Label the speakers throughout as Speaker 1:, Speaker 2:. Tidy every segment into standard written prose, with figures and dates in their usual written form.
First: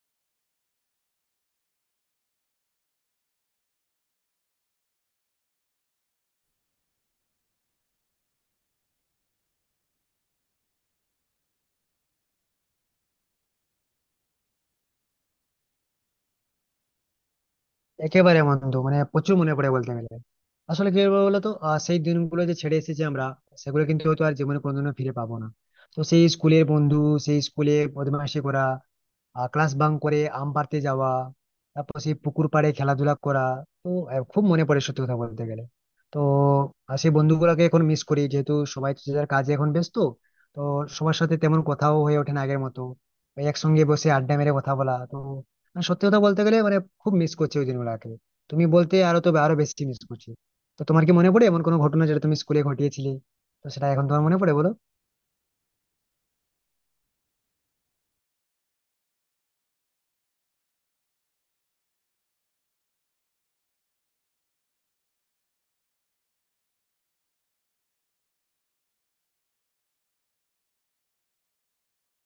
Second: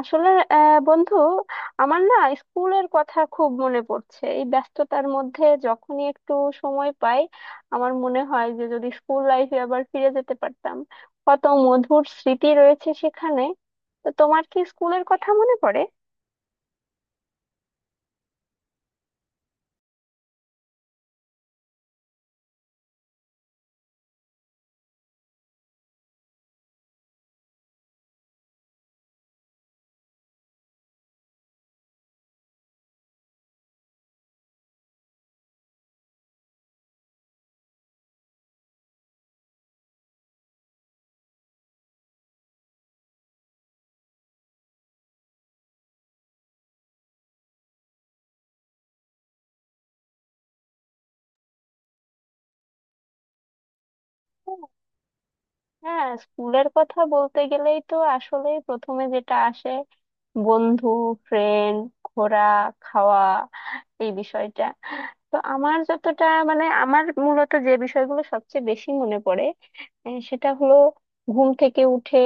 Speaker 1: আসলে, বন্ধু, আমার না স্কুলের কথা খুব মনে পড়ছে এই ব্যস্ততার মধ্যে। যখনই একটু সময় পাই আমার মনে হয় যে যদি স্কুল লাইফে আবার ফিরে যেতে পারতাম। কত মধুর স্মৃতি রয়েছে সেখানে। তো তোমার কি স্কুলের কথা মনে পড়ে?
Speaker 2: একেবারে বন্ধু, মানে প্রচুর মনে পড়ে বলতে গেলে। আসলে কি বলবো বলতো, সেই দিনগুলো যে ছেড়ে এসেছি আমরা, সেগুলো কিন্তু হয়তো আর জীবনে কোনোদিনও ফিরে পাবো না। তো সেই স্কুলের বন্ধু, সেই স্কুলে বদমাইশি করা, ক্লাস বাঙ্ক করে আম পাড়তে যাওয়া, তারপর সেই পুকুর পাড়ে খেলাধুলা করা। তো খুব মনে পড়ে সত্যি কথা বলতে গেলে। তো সেই বন্ধুগুলোকে এখন মিস করি, যেহেতু সবাই যে যার কাজে এখন ব্যস্ত। তো সবার সাথে তেমন কথাও হয়ে ওঠে না আগের মতো। ওই একসঙ্গে বসে আড্ডা মেরে কথা বলা, তো মানে সত্যি কথা বলতে গেলে, মানে খুব মিস করছি ওই দিনগুলোকে। তুমি বলতে আরো, তো আরো বেশি মিস করছি। তো তোমার কি মনে পড়ে এমন কোনো ঘটনা যেটা তুমি স্কুলে ঘটিয়েছিলে? তো সেটা এখন তোমার মনে পড়ে বলো।
Speaker 1: হ্যাঁ, স্কুলের কথা বলতে গেলেই তো আসলে প্রথমে যেটা আসে বন্ধু, ফ্রেন্ড, ঘোরা, খাওয়া, এই বিষয়টা। তো আমার যতটা, মানে আমার মূলত যে বিষয়গুলো সবচেয়ে বেশি মনে পড়ে, সেটা হলো ঘুম থেকে উঠে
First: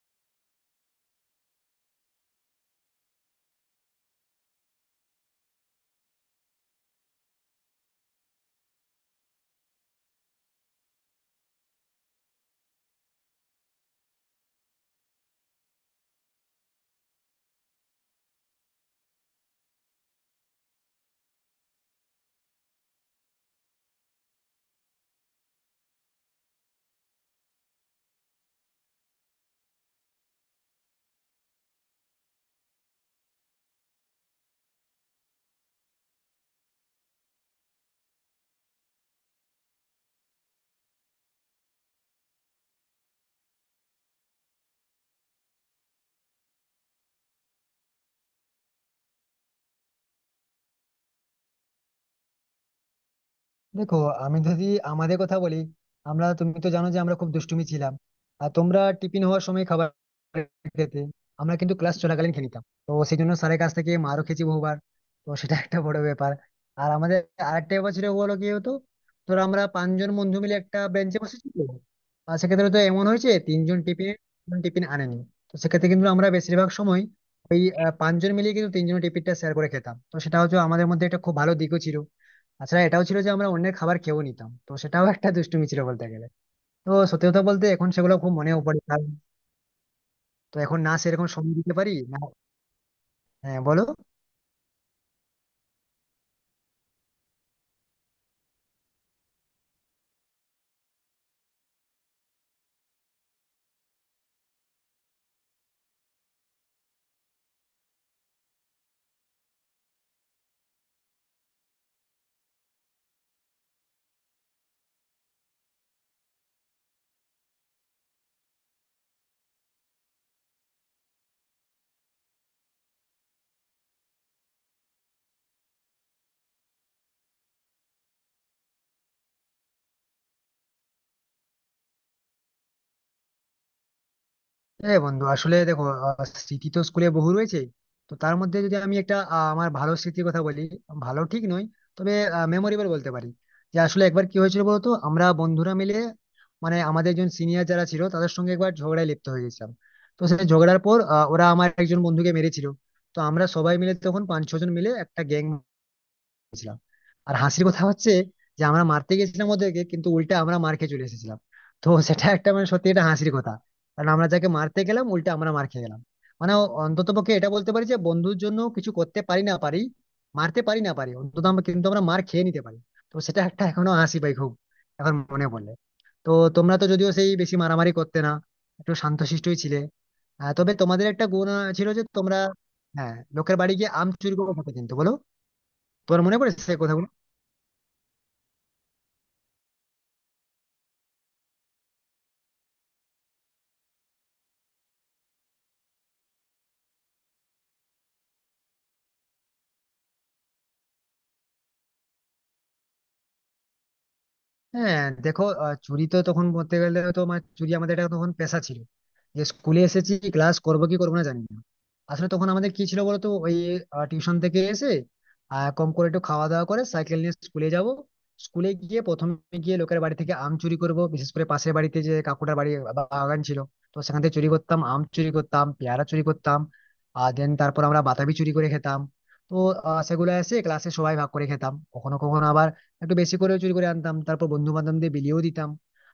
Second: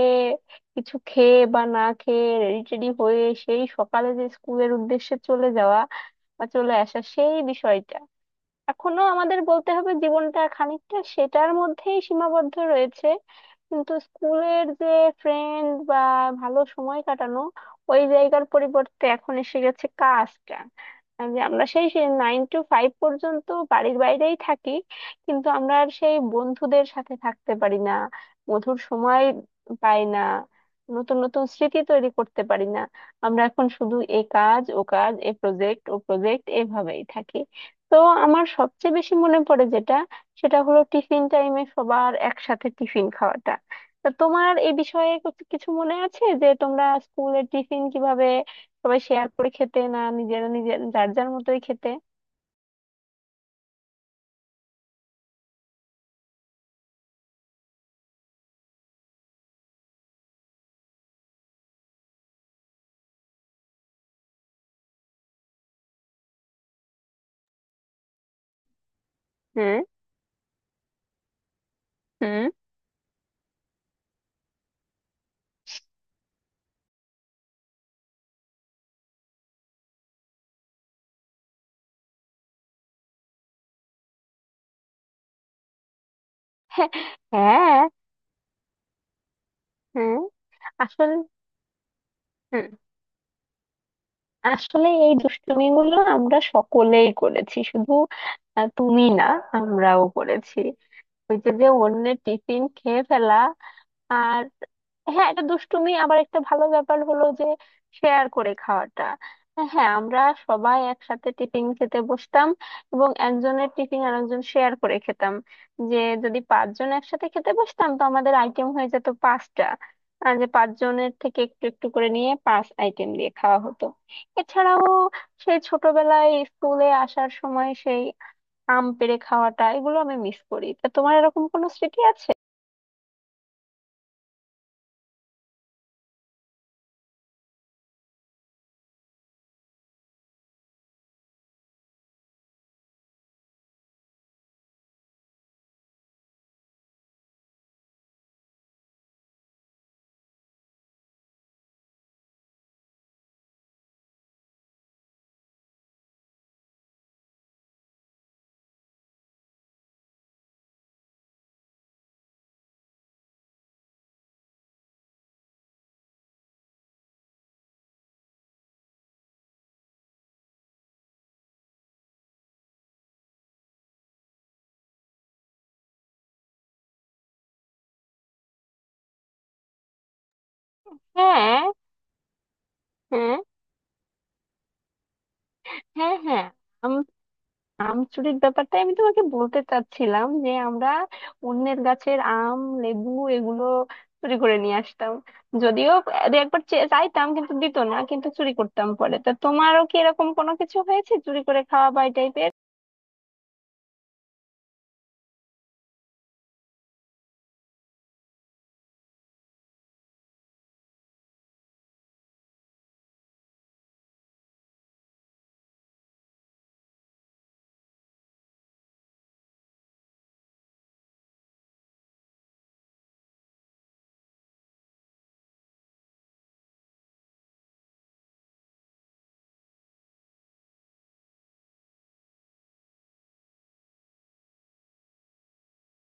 Speaker 1: কিছু খেয়ে বা না খেয়ে রেডি টেডি হয়ে সেই সকালে যে স্কুলের উদ্দেশ্যে চলে যাওয়া বা চলে আসা সেই বিষয়টা। এখনো আমাদের বলতে হবে জীবনটা খানিকটা সেটার মধ্যেই সীমাবদ্ধ রয়েছে। কিন্তু স্কুলের যে ফ্রেন্ড বা ভালো সময় কাটানো ওই জায়গার পরিবর্তে এখন এসে গেছে কাজটা। যে আমরা সেই নাইন টু ফাইভ পর্যন্ত বাড়ির বাইরেই থাকি, কিন্তু আমরা আর সেই বন্ধুদের সাথে থাকতে পারি না। মধুর সময় পাই না, নতুন নতুন স্মৃতি তৈরি করতে পারি না। আমরা এখন শুধু এ কাজ ও কাজ, এ প্রজেক্ট ও প্রজেক্ট এভাবেই থাকি। তো আমার সবচেয়ে বেশি মনে পড়ে যেটা সেটা হলো টিফিন টাইমে সবার একসাথে টিফিন খাওয়াটা। তা তোমার এই বিষয়ে কিছু কিছু মনে আছে যে তোমরা স্কুলের টিফিন কিভাবে সবাই শেয়ার করে খেতে, না নিজেরা নিজের যার যার মতোই খেতে?
Speaker 2: দেখো, আমি যদি আমাদের কথা বলি, আমরা, তুমি তো জানো যে আমরা খুব দুষ্টুমি ছিলাম। আর তোমরা টিফিন হওয়ার সময় খাবার খেতে, আমরা কিন্তু ক্লাস চলাকালীন খেয়ে নিতাম, তো সেই জন্য স্যারের কাছ থেকে মারও খেয়েছি বহুবার। তো সেটা একটা বড় ব্যাপার। আর আমাদের আরেকটা ব্যাপার ছিল, বলো কি হতো। ধরো আমরা
Speaker 1: হুম।
Speaker 2: পাঁচজন বন্ধু মিলে একটা বেঞ্চে বসেছি, তো আর
Speaker 1: হুম।
Speaker 2: সেক্ষেত্রে তো এমন হয়েছে তিনজন টিফিন টিফিন আনেনি। তো সেক্ষেত্রে কিন্তু আমরা বেশিরভাগ সময় ওই পাঁচজন মিলিয়ে কিন্তু তিনজন টিফিনটা শেয়ার করে খেতাম। তো সেটা হচ্ছে আমাদের মধ্যে একটা খুব ভালো দিকও ছিল। তাছাড়া এটাও ছিল যে আমরা অন্যের খাবার খেয়েও নিতাম, তো সেটাও একটা দুষ্টুমি ছিল বলতে গেলে। তো
Speaker 1: হ্যাঁ।
Speaker 2: সত্যি কথা বলতে
Speaker 1: হ্যাঁ।
Speaker 2: এখন সেগুলো খুব মনেও পড়ে, কারণ
Speaker 1: হুম।
Speaker 2: তো এখন না
Speaker 1: আসলে।
Speaker 2: সেরকম সময় দিতে পারি না।
Speaker 1: হুম।
Speaker 2: হ্যাঁ বলো।
Speaker 1: আসলে এই দুষ্টুমিগুলো আমরা সকলেই করেছি, শুধু তুমি না, আমরাও করেছি। ওই যে যে অন্যের টিফিন খেয়ে ফেলা। আর, হ্যাঁ, এটা দুষ্টুমি, আবার একটা ভালো ব্যাপার হলো যে শেয়ার করে খাওয়াটা। হ্যাঁ, আমরা সবাই একসাথে টিফিন খেতে বসতাম এবং একজনের টিফিন আরেকজন শেয়ার করে খেতাম। যে যদি পাঁচজন একসাথে খেতে বসতাম তো আমাদের আইটেম হয়ে যেত পাঁচটা। আর যে পাঁচজনের থেকে একটু একটু করে নিয়ে পাঁচ আইটেম দিয়ে খাওয়া হতো। এছাড়াও সেই ছোটবেলায় স্কুলে আসার সময় সেই আম পেড়ে খাওয়াটা, এগুলো আমি মিস করি। তা তোমার এরকম কোনো স্মৃতি আছে?
Speaker 2: হ্যাঁ বন্ধু, আসলে দেখো, স্মৃতি তো স্কুলে বহু রয়েছে। তো তার মধ্যে যদি আমি একটা আমার ভালো স্মৃতির কথা বলি, ভালো ঠিক নয়, তবে মেমোরেবল বলতে পারি। যে আসলে একবার কি হয়েছিল বলতো, আমরা বন্ধুরা মিলে, মানে আমাদের একজন সিনিয়র যারা ছিল তাদের সঙ্গে একবার ঝগড়ায় লিপ্ত হয়ে গেছিলাম। তো সেই ঝগড়ার পর ওরা আমার একজন বন্ধুকে মেরেছিল। তো আমরা সবাই মিলে তখন পাঁচ ছজন মিলে একটা গ্যাং। আর হাসির কথা হচ্ছে যে আমরা মারতে গেছিলাম ওদেরকে, কিন্তু উল্টা আমরা মার খেয়ে চলে এসেছিলাম। তো সেটা একটা, মানে সত্যি এটা হাসির কথা, কারণ আমরা যাকে মারতে গেলাম উল্টা আমরা মার খেয়ে গেলাম। মানে অন্তত পক্ষে এটা বলতে পারি যে বন্ধুর জন্য কিছু করতে পারি না পারি, মারতে পারি না পারি, অন্তত আমরা কিন্তু আমরা মার খেয়ে নিতে পারি। তো সেটা একটা এখনো হাসি পাই খুব এখন মনে পড়লে। তো তোমরা তো যদিও সেই বেশি মারামারি করতে না, একটু শান্তশিষ্টই ছিলে। তবে তোমাদের একটা গুণ
Speaker 1: হ্যাঁ।
Speaker 2: ছিল যে তোমরা, হ্যাঁ,
Speaker 1: হ্যাঁ।
Speaker 2: লোকের বাড়ি গিয়ে আম চুরি করে খেতে, কিন্তু বলো,
Speaker 1: হ্যাঁ।
Speaker 2: তোমার মনে
Speaker 1: হ্যাঁ।
Speaker 2: পড়ে সে কথা?
Speaker 1: আম, আম চুরির ব্যাপারটা আমি তোমাকে বলতে চাচ্ছিলাম যে আমরা অন্যের গাছের আম, লেবু, এগুলো চুরি করে নিয়ে আসতাম। যদিও দু একবার চাইতাম কিন্তু দিত না, কিন্তু চুরি করতাম পরে। তা তোমারও কি এরকম কোনো কিছু হয়েছে, চুরি করে খাওয়া বা এই টাইপের?
Speaker 2: হ্যাঁ দেখো, চুরি তো তখন বলতে গেলে, তো মানে চুরি আমাদের এটা তখন পেশা ছিল। যে স্কুলে এসেছি ক্লাস করবো কি করবো না জানি না। আসলে তখন আমাদের কি ছিল বলতো, ওই টিউশন থেকে এসে কম করে একটু খাওয়া দাওয়া করে সাইকেল নিয়ে স্কুলে যাব, স্কুলে গিয়ে প্রথমে গিয়ে লোকের বাড়ি থেকে আম চুরি করব, বিশেষ করে পাশের বাড়িতে যে কাকুটার বাড়ি, বাগান ছিল। তো সেখান থেকে চুরি করতাম, আম চুরি করতাম, পেয়ারা চুরি করতাম, আর দেন তারপর আমরা বাতাবি চুরি করে খেতাম। তো সেগুলো এসে ক্লাসে সবাই ভাগ করে খেতাম, কখনো কখনো আবার একটু বেশি করে চুরি করে আনতাম তারপর বন্ধু বান্ধবদের বিলিয়েও দিতাম।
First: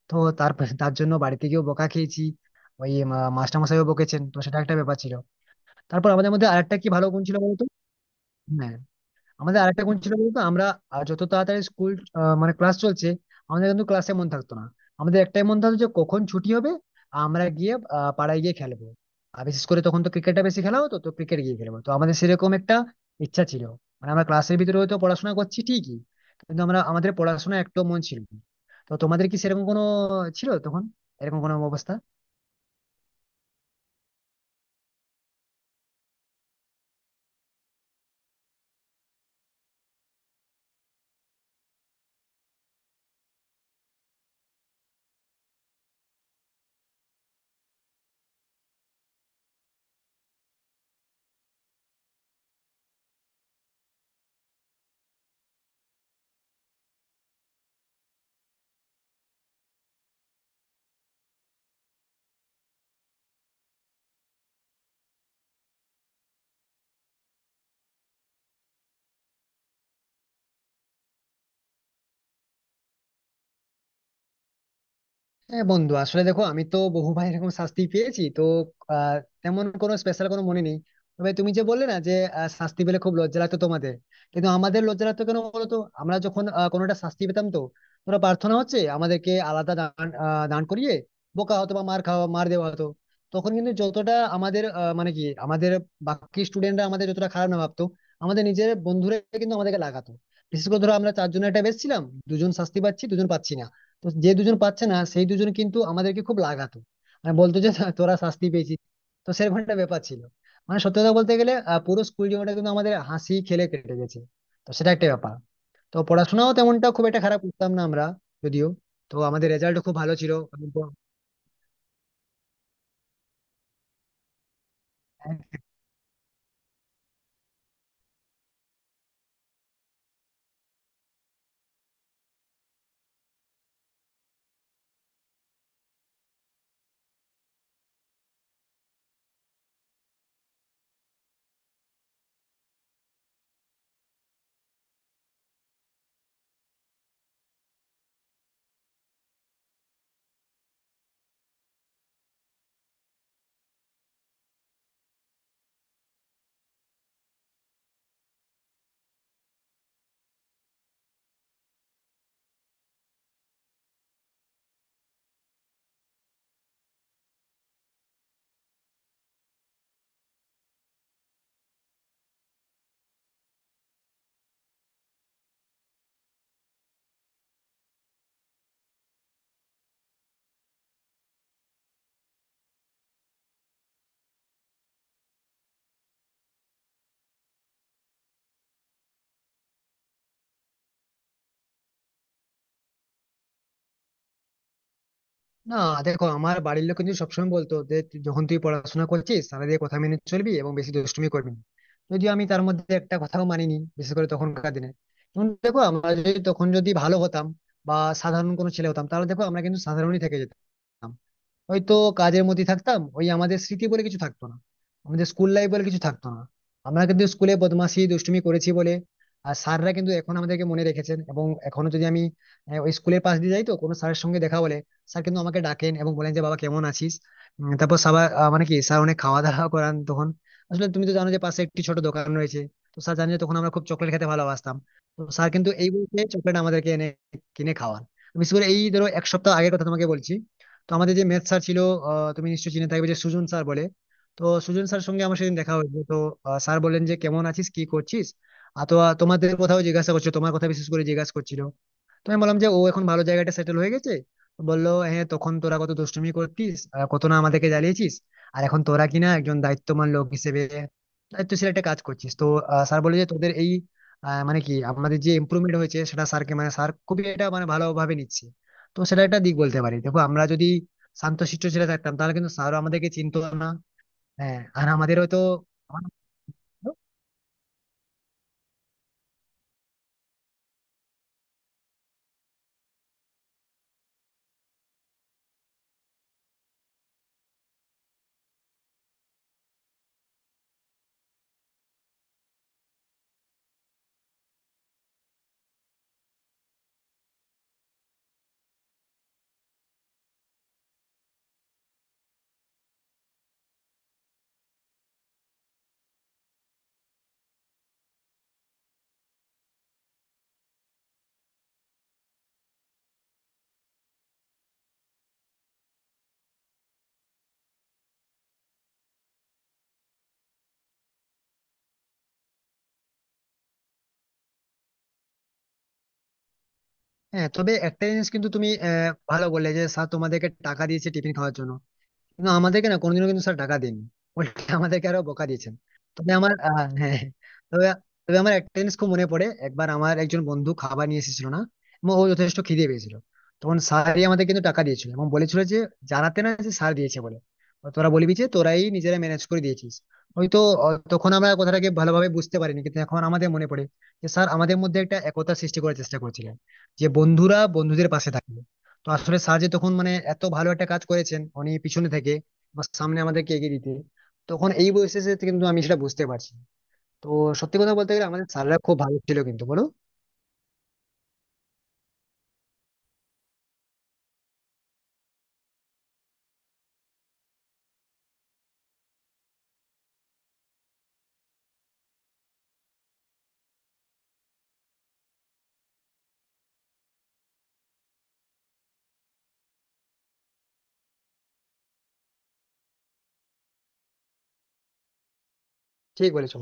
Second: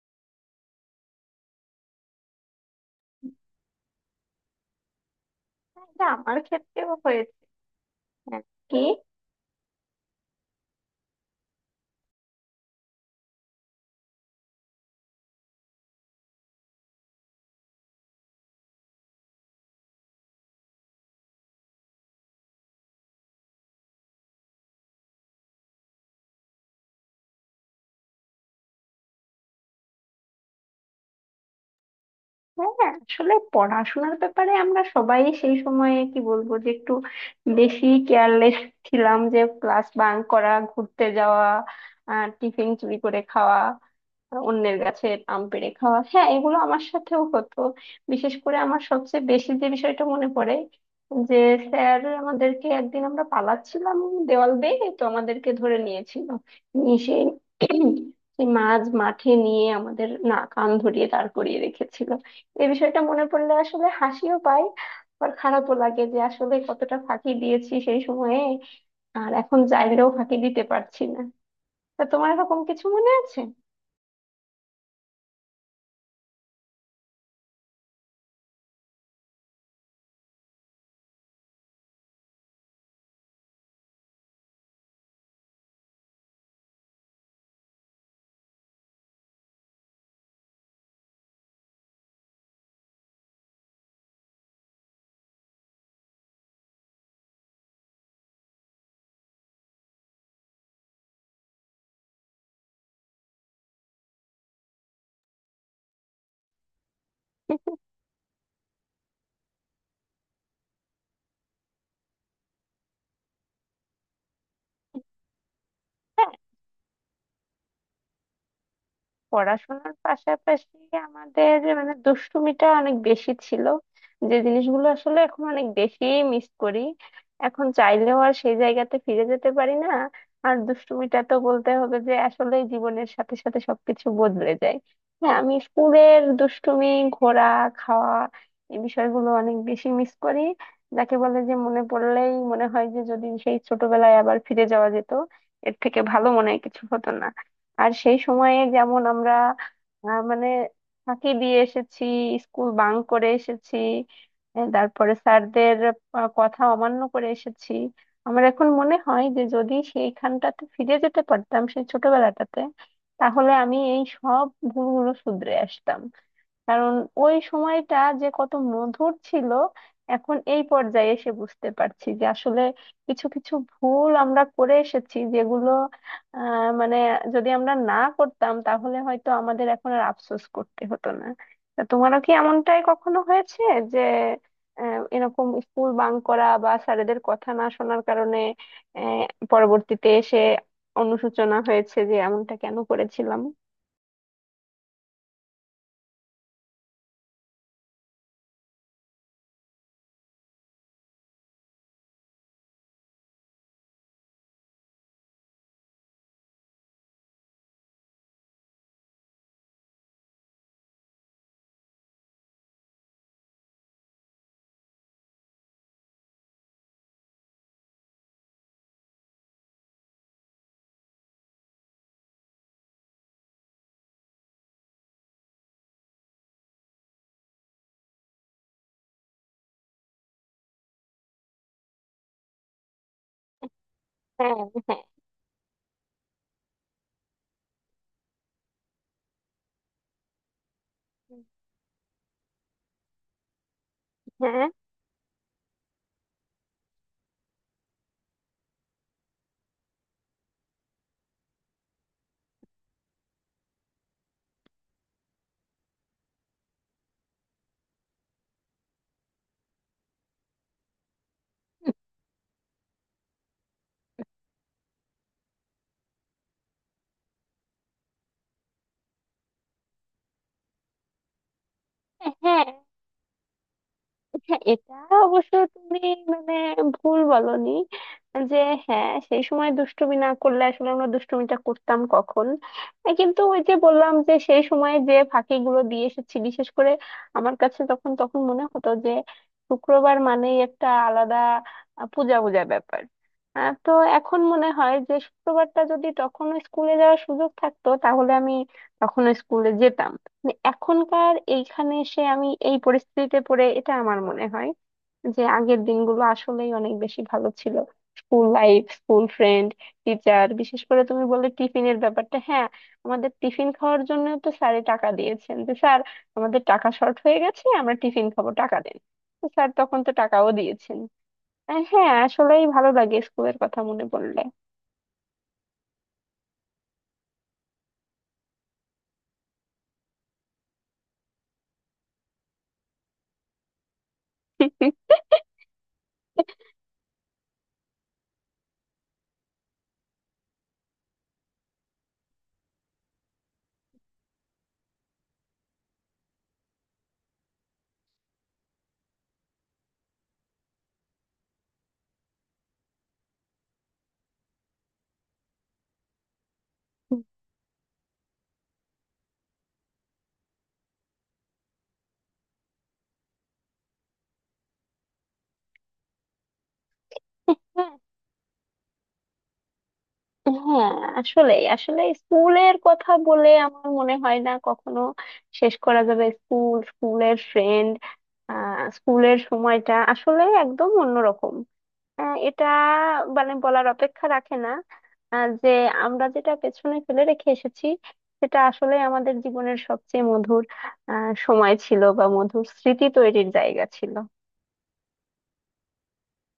Speaker 2: তো তার তার জন্য বাড়ি থেকেও বকা খেয়েছি, ওই মাস্টার মশাইও বকেছেন, তো সেটা একটা ব্যাপার ছিল। তারপর আমাদের
Speaker 1: আমার
Speaker 2: মধ্যে আরেকটা কি
Speaker 1: ক্ষেত্রেও
Speaker 2: ভালো গুণ ছিল
Speaker 1: হয়েছে।
Speaker 2: বলতো,
Speaker 1: হ্যাঁ।
Speaker 2: হ্যাঁ,
Speaker 1: কি?
Speaker 2: আমাদের আরেকটা কোন ছিল বলতো, আমরা যত তাড়াতাড়ি স্কুল, মানে ক্লাস চলছে, আমাদের কিন্তু ক্লাসে মন থাকতো না। আমাদের একটাই মন থাকতো যে কখন ছুটি হবে আর আমরা গিয়ে পাড়ায় গিয়ে খেলবো। আর বিশেষ করে তখন তো ক্রিকেটটা বেশি খেলা হতো, তো ক্রিকেট গিয়ে খেলবো, তো আমাদের সেরকম একটা ইচ্ছা ছিল। মানে আমরা ক্লাসের ভিতরে হয়তো পড়াশোনা করছি ঠিকই, কিন্তু আমরা আমাদের পড়াশোনা একটু মন ছিল না। তো তোমাদের কি সেরকম কোনো ছিল তখন, এরকম কোনো অবস্থা?
Speaker 1: হ্যাঁ, আসলে পড়াশোনার ব্যাপারে আমরা সবাই সেই সময়ে কি বলবো যে একটু বেশি কেয়ারলেস ছিলাম। যে ক্লাস বাঙ্ক করা, ঘুরতে যাওয়া, টিফিন চুরি করে খাওয়া, অন্যের গাছের আম পেড়ে খাওয়া, হ্যাঁ, এগুলো আমার সাথেও হতো। বিশেষ করে আমার সবচেয়ে বেশি যে বিষয়টা মনে পড়ে যে, স্যার আমাদেরকে একদিন, আমরা পালাচ্ছিলাম দেওয়াল বেয়ে, তো আমাদেরকে ধরে নিয়েছিল। নিয়ে সেই সেই মাঝ মাঠে নিয়ে আমাদের না কান ধরিয়ে দাঁড় করিয়ে রেখেছিল। এই বিষয়টা মনে পড়লে আসলে হাসিও পায় আর খারাপও লাগে যে আসলে কতটা ফাঁকি দিয়েছি সেই সময়ে। আর এখন চাইলেও ফাঁকি দিতে পারছি না। তা তোমার এরকম কিছু মনে আছে?
Speaker 2: হ্যাঁ বন্ধু, আসলে দেখো, আমি তো বহু ভাই এরকম শাস্তি পেয়েছি, তো আহ, তেমন কোনো স্পেশাল কোনো মনে নেই। তবে তুমি যে বললে না যে শাস্তি পেলে খুব লজ্জা লাগতো তোমাদের, কিন্তু আমাদের লজ্জা লাগতো কেন বলতো, আমরা যখন কোনোটা শাস্তি পেতাম, তো তোমরা প্রার্থনা হচ্ছে আমাদেরকে আলাদা দান দান করিয়ে বোকা হতো বা মার খাওয়া মার দেওয়া হতো। তখন কিন্তু যতটা আমাদের মানে কি, আমাদের বাকি স্টুডেন্টরা আমাদের যতটা খারাপ না ভাবতো, আমাদের নিজের বন্ধুরা কিন্তু আমাদেরকে লাগাতো। বিশেষ করে ধরো আমরা চারজনের একটা বেশ ছিলাম, দুজন শাস্তি পাচ্ছি দুজন পাচ্ছি না, তো যে দুজন পাচ্ছে না সেই দুজন কিন্তু আমাদেরকে খুব লাগাতো। মানে বলতো যে "না, তোরা শাস্তি পেয়েছিস।" তো সেরকম একটা ব্যাপার ছিল। মানে সত্যি কথা বলতে গেলে পুরো স্কুল জীবনটা কিন্তু আমাদের হাসি খেলে কেটে গেছে। তো সেটা একটা ব্যাপার। তো পড়াশোনাও তেমনটা খুব একটা খারাপ করতাম না আমরা, যদিও। তো আমাদের রেজাল্ট
Speaker 1: পড়াশোনার
Speaker 2: খুব ভালো ছিল।
Speaker 1: পাশাপাশি আমাদের মানে দুষ্টুমিটা অনেক বেশি ছিল। যে জিনিসগুলো আসলে এখন অনেক বেশি মিস করি, এখন চাইলেও আর সেই জায়গাতে ফিরে যেতে পারি না। আর দুষ্টুমিটা তো বলতে হবে যে আসলে জীবনের সাথে সাথে সবকিছু বদলে যায়। হ্যাঁ, আমি স্কুলের দুষ্টুমি, ঘোরা, খাওয়া, এই বিষয়গুলো অনেক বেশি মিস করি। যাকে বলে যে মনে পড়লেই মনে হয় যে যদি সেই ছোটবেলায় আবার ফিরে যাওয়া যেত এর থেকে ভালো মনে হয় কিছু হতো না। আর সেই সময়ে যেমন আমরা মানে ফাঁকি দিয়ে এসেছি, স্কুল বাঙ্ক করে এসেছি, তারপরে স্যারদের কথা অমান্য করে এসেছি। আমার এখন মনে হয় যে যদি সেইখানটাতে ফিরে যেতে পারতাম সেই ছোটবেলাটাতে তাহলে আমি এই সব ভুলগুলো শুধরে আসতাম। কারণ ওই সময়টা যে কত মধুর ছিল এখন এই পর্যায়ে এসে বুঝতে পারছি যে আসলে কিছু কিছু ভুল আমরা করে এসেছি যেগুলো, মানে, যদি আমরা না করতাম তাহলে হয়তো আমাদের এখন আর আফসোস করতে হতো না। তা তোমারও কি এমনটাই কখনো হয়েছে যে এরকম স্কুল বাঙ্ক করা বা স্যারেদের কথা না শোনার কারণে আহ, পরবর্তীতে এসে অনুশোচনা হয়েছে যে এমনটা কেন করেছিলাম?
Speaker 2: না দেখো, আমার বাড়ির লোক কিন্তু সবসময় বলতো যে যখন তুই পড়াশোনা করছিস তাহলে দিয়ে কথা মেনে চলবি এবং বেশি দুষ্টুমি করবি না। যদিও আমি তার মধ্যে একটা কথাও মানিনি, বিশেষ করে তখনকার দিনে। এবং দেখো আমরা যদি তখন যদি ভালো হতাম বা সাধারণ কোনো ছেলে হতাম, তাহলে দেখো আমরা কিন্তু সাধারণই থেকে যেতাম, ওই তো কাজের মধ্যে থাকতাম, ওই আমাদের স্মৃতি বলে কিছু থাকতো না, আমাদের স্কুল লাইফ বলে কিছু থাকতো না। আমরা কিন্তু স্কুলে বদমাশি দুষ্টুমি করেছি বলে আর স্যাররা কিন্তু এখন আমাদেরকে মনে রেখেছেন। এবং এখনো যদি আমি ওই স্কুলের পাশ দিয়ে যাই, তো কোনো স্যারের সঙ্গে দেখা হলে স্যার কিন্তু আমাকে ডাকেন এবং বলেন যে বাবা কেমন আছিস। তারপর সবার মানে কি, স্যার অনেক খাওয়া দাওয়া করান তখন। আসলে তুমি তো জানো যে পাশে একটি ছোট দোকান রয়েছে, তো স্যার জানে যে তখন আমরা খুব চকলেট খেতে ভালোবাসতাম।
Speaker 1: হ্যাঁ।
Speaker 2: তো স্যার কিন্তু এই বলতে চকলেট আমাদেরকে এনে কিনে খাওয়ান। বিশেষ করে এই ধরো এক সপ্তাহ আগের কথা তোমাকে বলছি, তো আমাদের যে ম্যাথ স্যার ছিল, তুমি নিশ্চয়ই চিনে থাকবে যে সুজন স্যার বলে। তো
Speaker 1: হ্যাঁ।
Speaker 2: সুজন স্যার সঙ্গে আমার সেদিন দেখা হয়েছে, তো স্যার বললেন যে কেমন আছিস কি করছিস। আর তো তোমাদের কথাও জিজ্ঞাসা করছিল, তোমার কথা বিশেষ করে জিজ্ঞাসা করছিল। তো আমি বললাম যে ও এখন ভালো জায়গাটা সেটেল হয়ে গেছে। তো বললো হ্যাঁ, তখন তোরা কত দুষ্টুমি করতিস, কত না আমাদেরকে জ্বালিয়েছিস, আর এখন তোরা কিনা একজন দায়িত্বমান লোক হিসেবে দায়িত্বশীল একটা কাজ করছিস। তো স্যার বলে যে তোদের এই মানে কি, আমাদের যে ইমপ্রুভমেন্ট হয়েছে সেটা স্যারকে, মানে স্যার খুবই এটা মানে ভালোভাবে নিচ্ছে। তো সেটা একটা দিক বলতে পারি, দেখো আমরা যদি শান্তশিষ্ট ছেলে থাকতাম তাহলে
Speaker 1: হ্যাঁ।
Speaker 2: কিন্তু
Speaker 1: হ্যাঁ।
Speaker 2: স্যারও আমাদেরকে চিনতো না। হ্যাঁ,
Speaker 1: হ্যাঁ,
Speaker 2: আর
Speaker 1: এটা
Speaker 2: আমাদের হয়তো
Speaker 1: অবশ্য তুমি, মানে, ভুল বলনি। যে, হ্যাঁ, সেই সময় দুষ্টুমি না করলে আসলে আমরা দুষ্টুমিটা করতাম কখন? কিন্তু ওই যে বললাম যে সেই সময় যে ফাঁকিগুলো দিয়ে এসেছি, বিশেষ করে আমার কাছে তখন তখন মনে হতো যে শুক্রবার মানেই একটা আলাদা পূজা পূজা ব্যাপার। তো এখন মনে হয় যে শুক্রবারটা যদি তখন স্কুলে যাওয়ার সুযোগ থাকতো তাহলে আমি তখন স্কুলে যেতাম। মানে এখনকার এইখানে এসে আমি এই পরিস্থিতিতে পড়ে এটা আমার মনে হয় যে আগের দিনগুলো আসলেই অনেক বেশি ভালো ছিল। School life, school friend, teacher, বিশেষ করে তুমি বললে টিফিনের ব্যাপারটা, হ্যাঁ, আমাদের টিফিন খাওয়ার জন্য তো স্যারে টাকা দিয়েছেন যে, স্যার, আমাদের টাকা শর্ট হয়ে গেছে, আমরা টিফিন খাবো, টাকা দেন। তো স্যার তখন তো টাকাও দিয়েছেন। হ্যাঁ, আসলেই ভালো লাগে স্কুলের কথা মনে পড়লে।
Speaker 2: হ্যাঁ। তবে একটা জিনিস কিন্তু তুমি ভালো বললে যে স্যার তোমাদেরকে টাকা দিয়েছে টিফিন খাওয়ার জন্য, কিন্তু আমাদেরকে না কোনোদিনও কিন্তু স্যার টাকা দেননি, উল্টে আমাদেরকে আরো বকা দিয়েছেন। তবে আমার হ্যাঁ হ্যাঁ। তবে তবে আমার একটা জিনিস খুব মনে পড়ে, একবার আমার একজন বন্ধু খাবার নিয়ে এসেছিল না, এবং ও যথেষ্ট খিদে পেয়েছিল। তখন স্যারই আমাদের কিন্তু টাকা দিয়েছিল এবং বলেছিল যে জানাতে না যে স্যার দিয়েছে বলে, তোরা বলবি যে তোরাই নিজেরা ম্যানেজ করে দিয়েছিস। হয়তো তখন আমরা কথাটাকে ভালোভাবে বুঝতে পারিনি, কিন্তু এখন আমাদের মনে পড়ে যে স্যার আমাদের মধ্যে একটা একতা সৃষ্টি করার চেষ্টা করেছিলেন, যে বন্ধুরা বন্ধুদের পাশে থাকে। তো আসলে সার্জি তখন মানে এত ভালো একটা কাজ করেছেন উনি পিছনে থেকে বা সামনে আমাদেরকে এগিয়ে দিতে। তখন এই বয়সে এসে কিন্তু আমি সেটা বুঝতে পারছি। তো সত্যি কথা বলতে গেলে আমাদের স্যাররা খুব ভালো ছিল কিন্তু, বলো।
Speaker 1: হ্যাঁ, আসলে আসলে স্কুলের কথা বলে আমার মনে হয় না কখনো শেষ করা যাবে। স্কুল, স্কুলের ফ্রেন্ড, স্কুলের সময়টা আসলে একদম অন্যরকম। এটা মানে বলার অপেক্ষা রাখে না যে আমরা যেটা পেছনে ফেলে রেখে এসেছি সেটা আসলে আমাদের জীবনের সবচেয়ে মধুর সময় ছিল বা মধুর স্মৃতি তৈরির জায়গা ছিল।
Speaker 2: ঠিক বলেছো।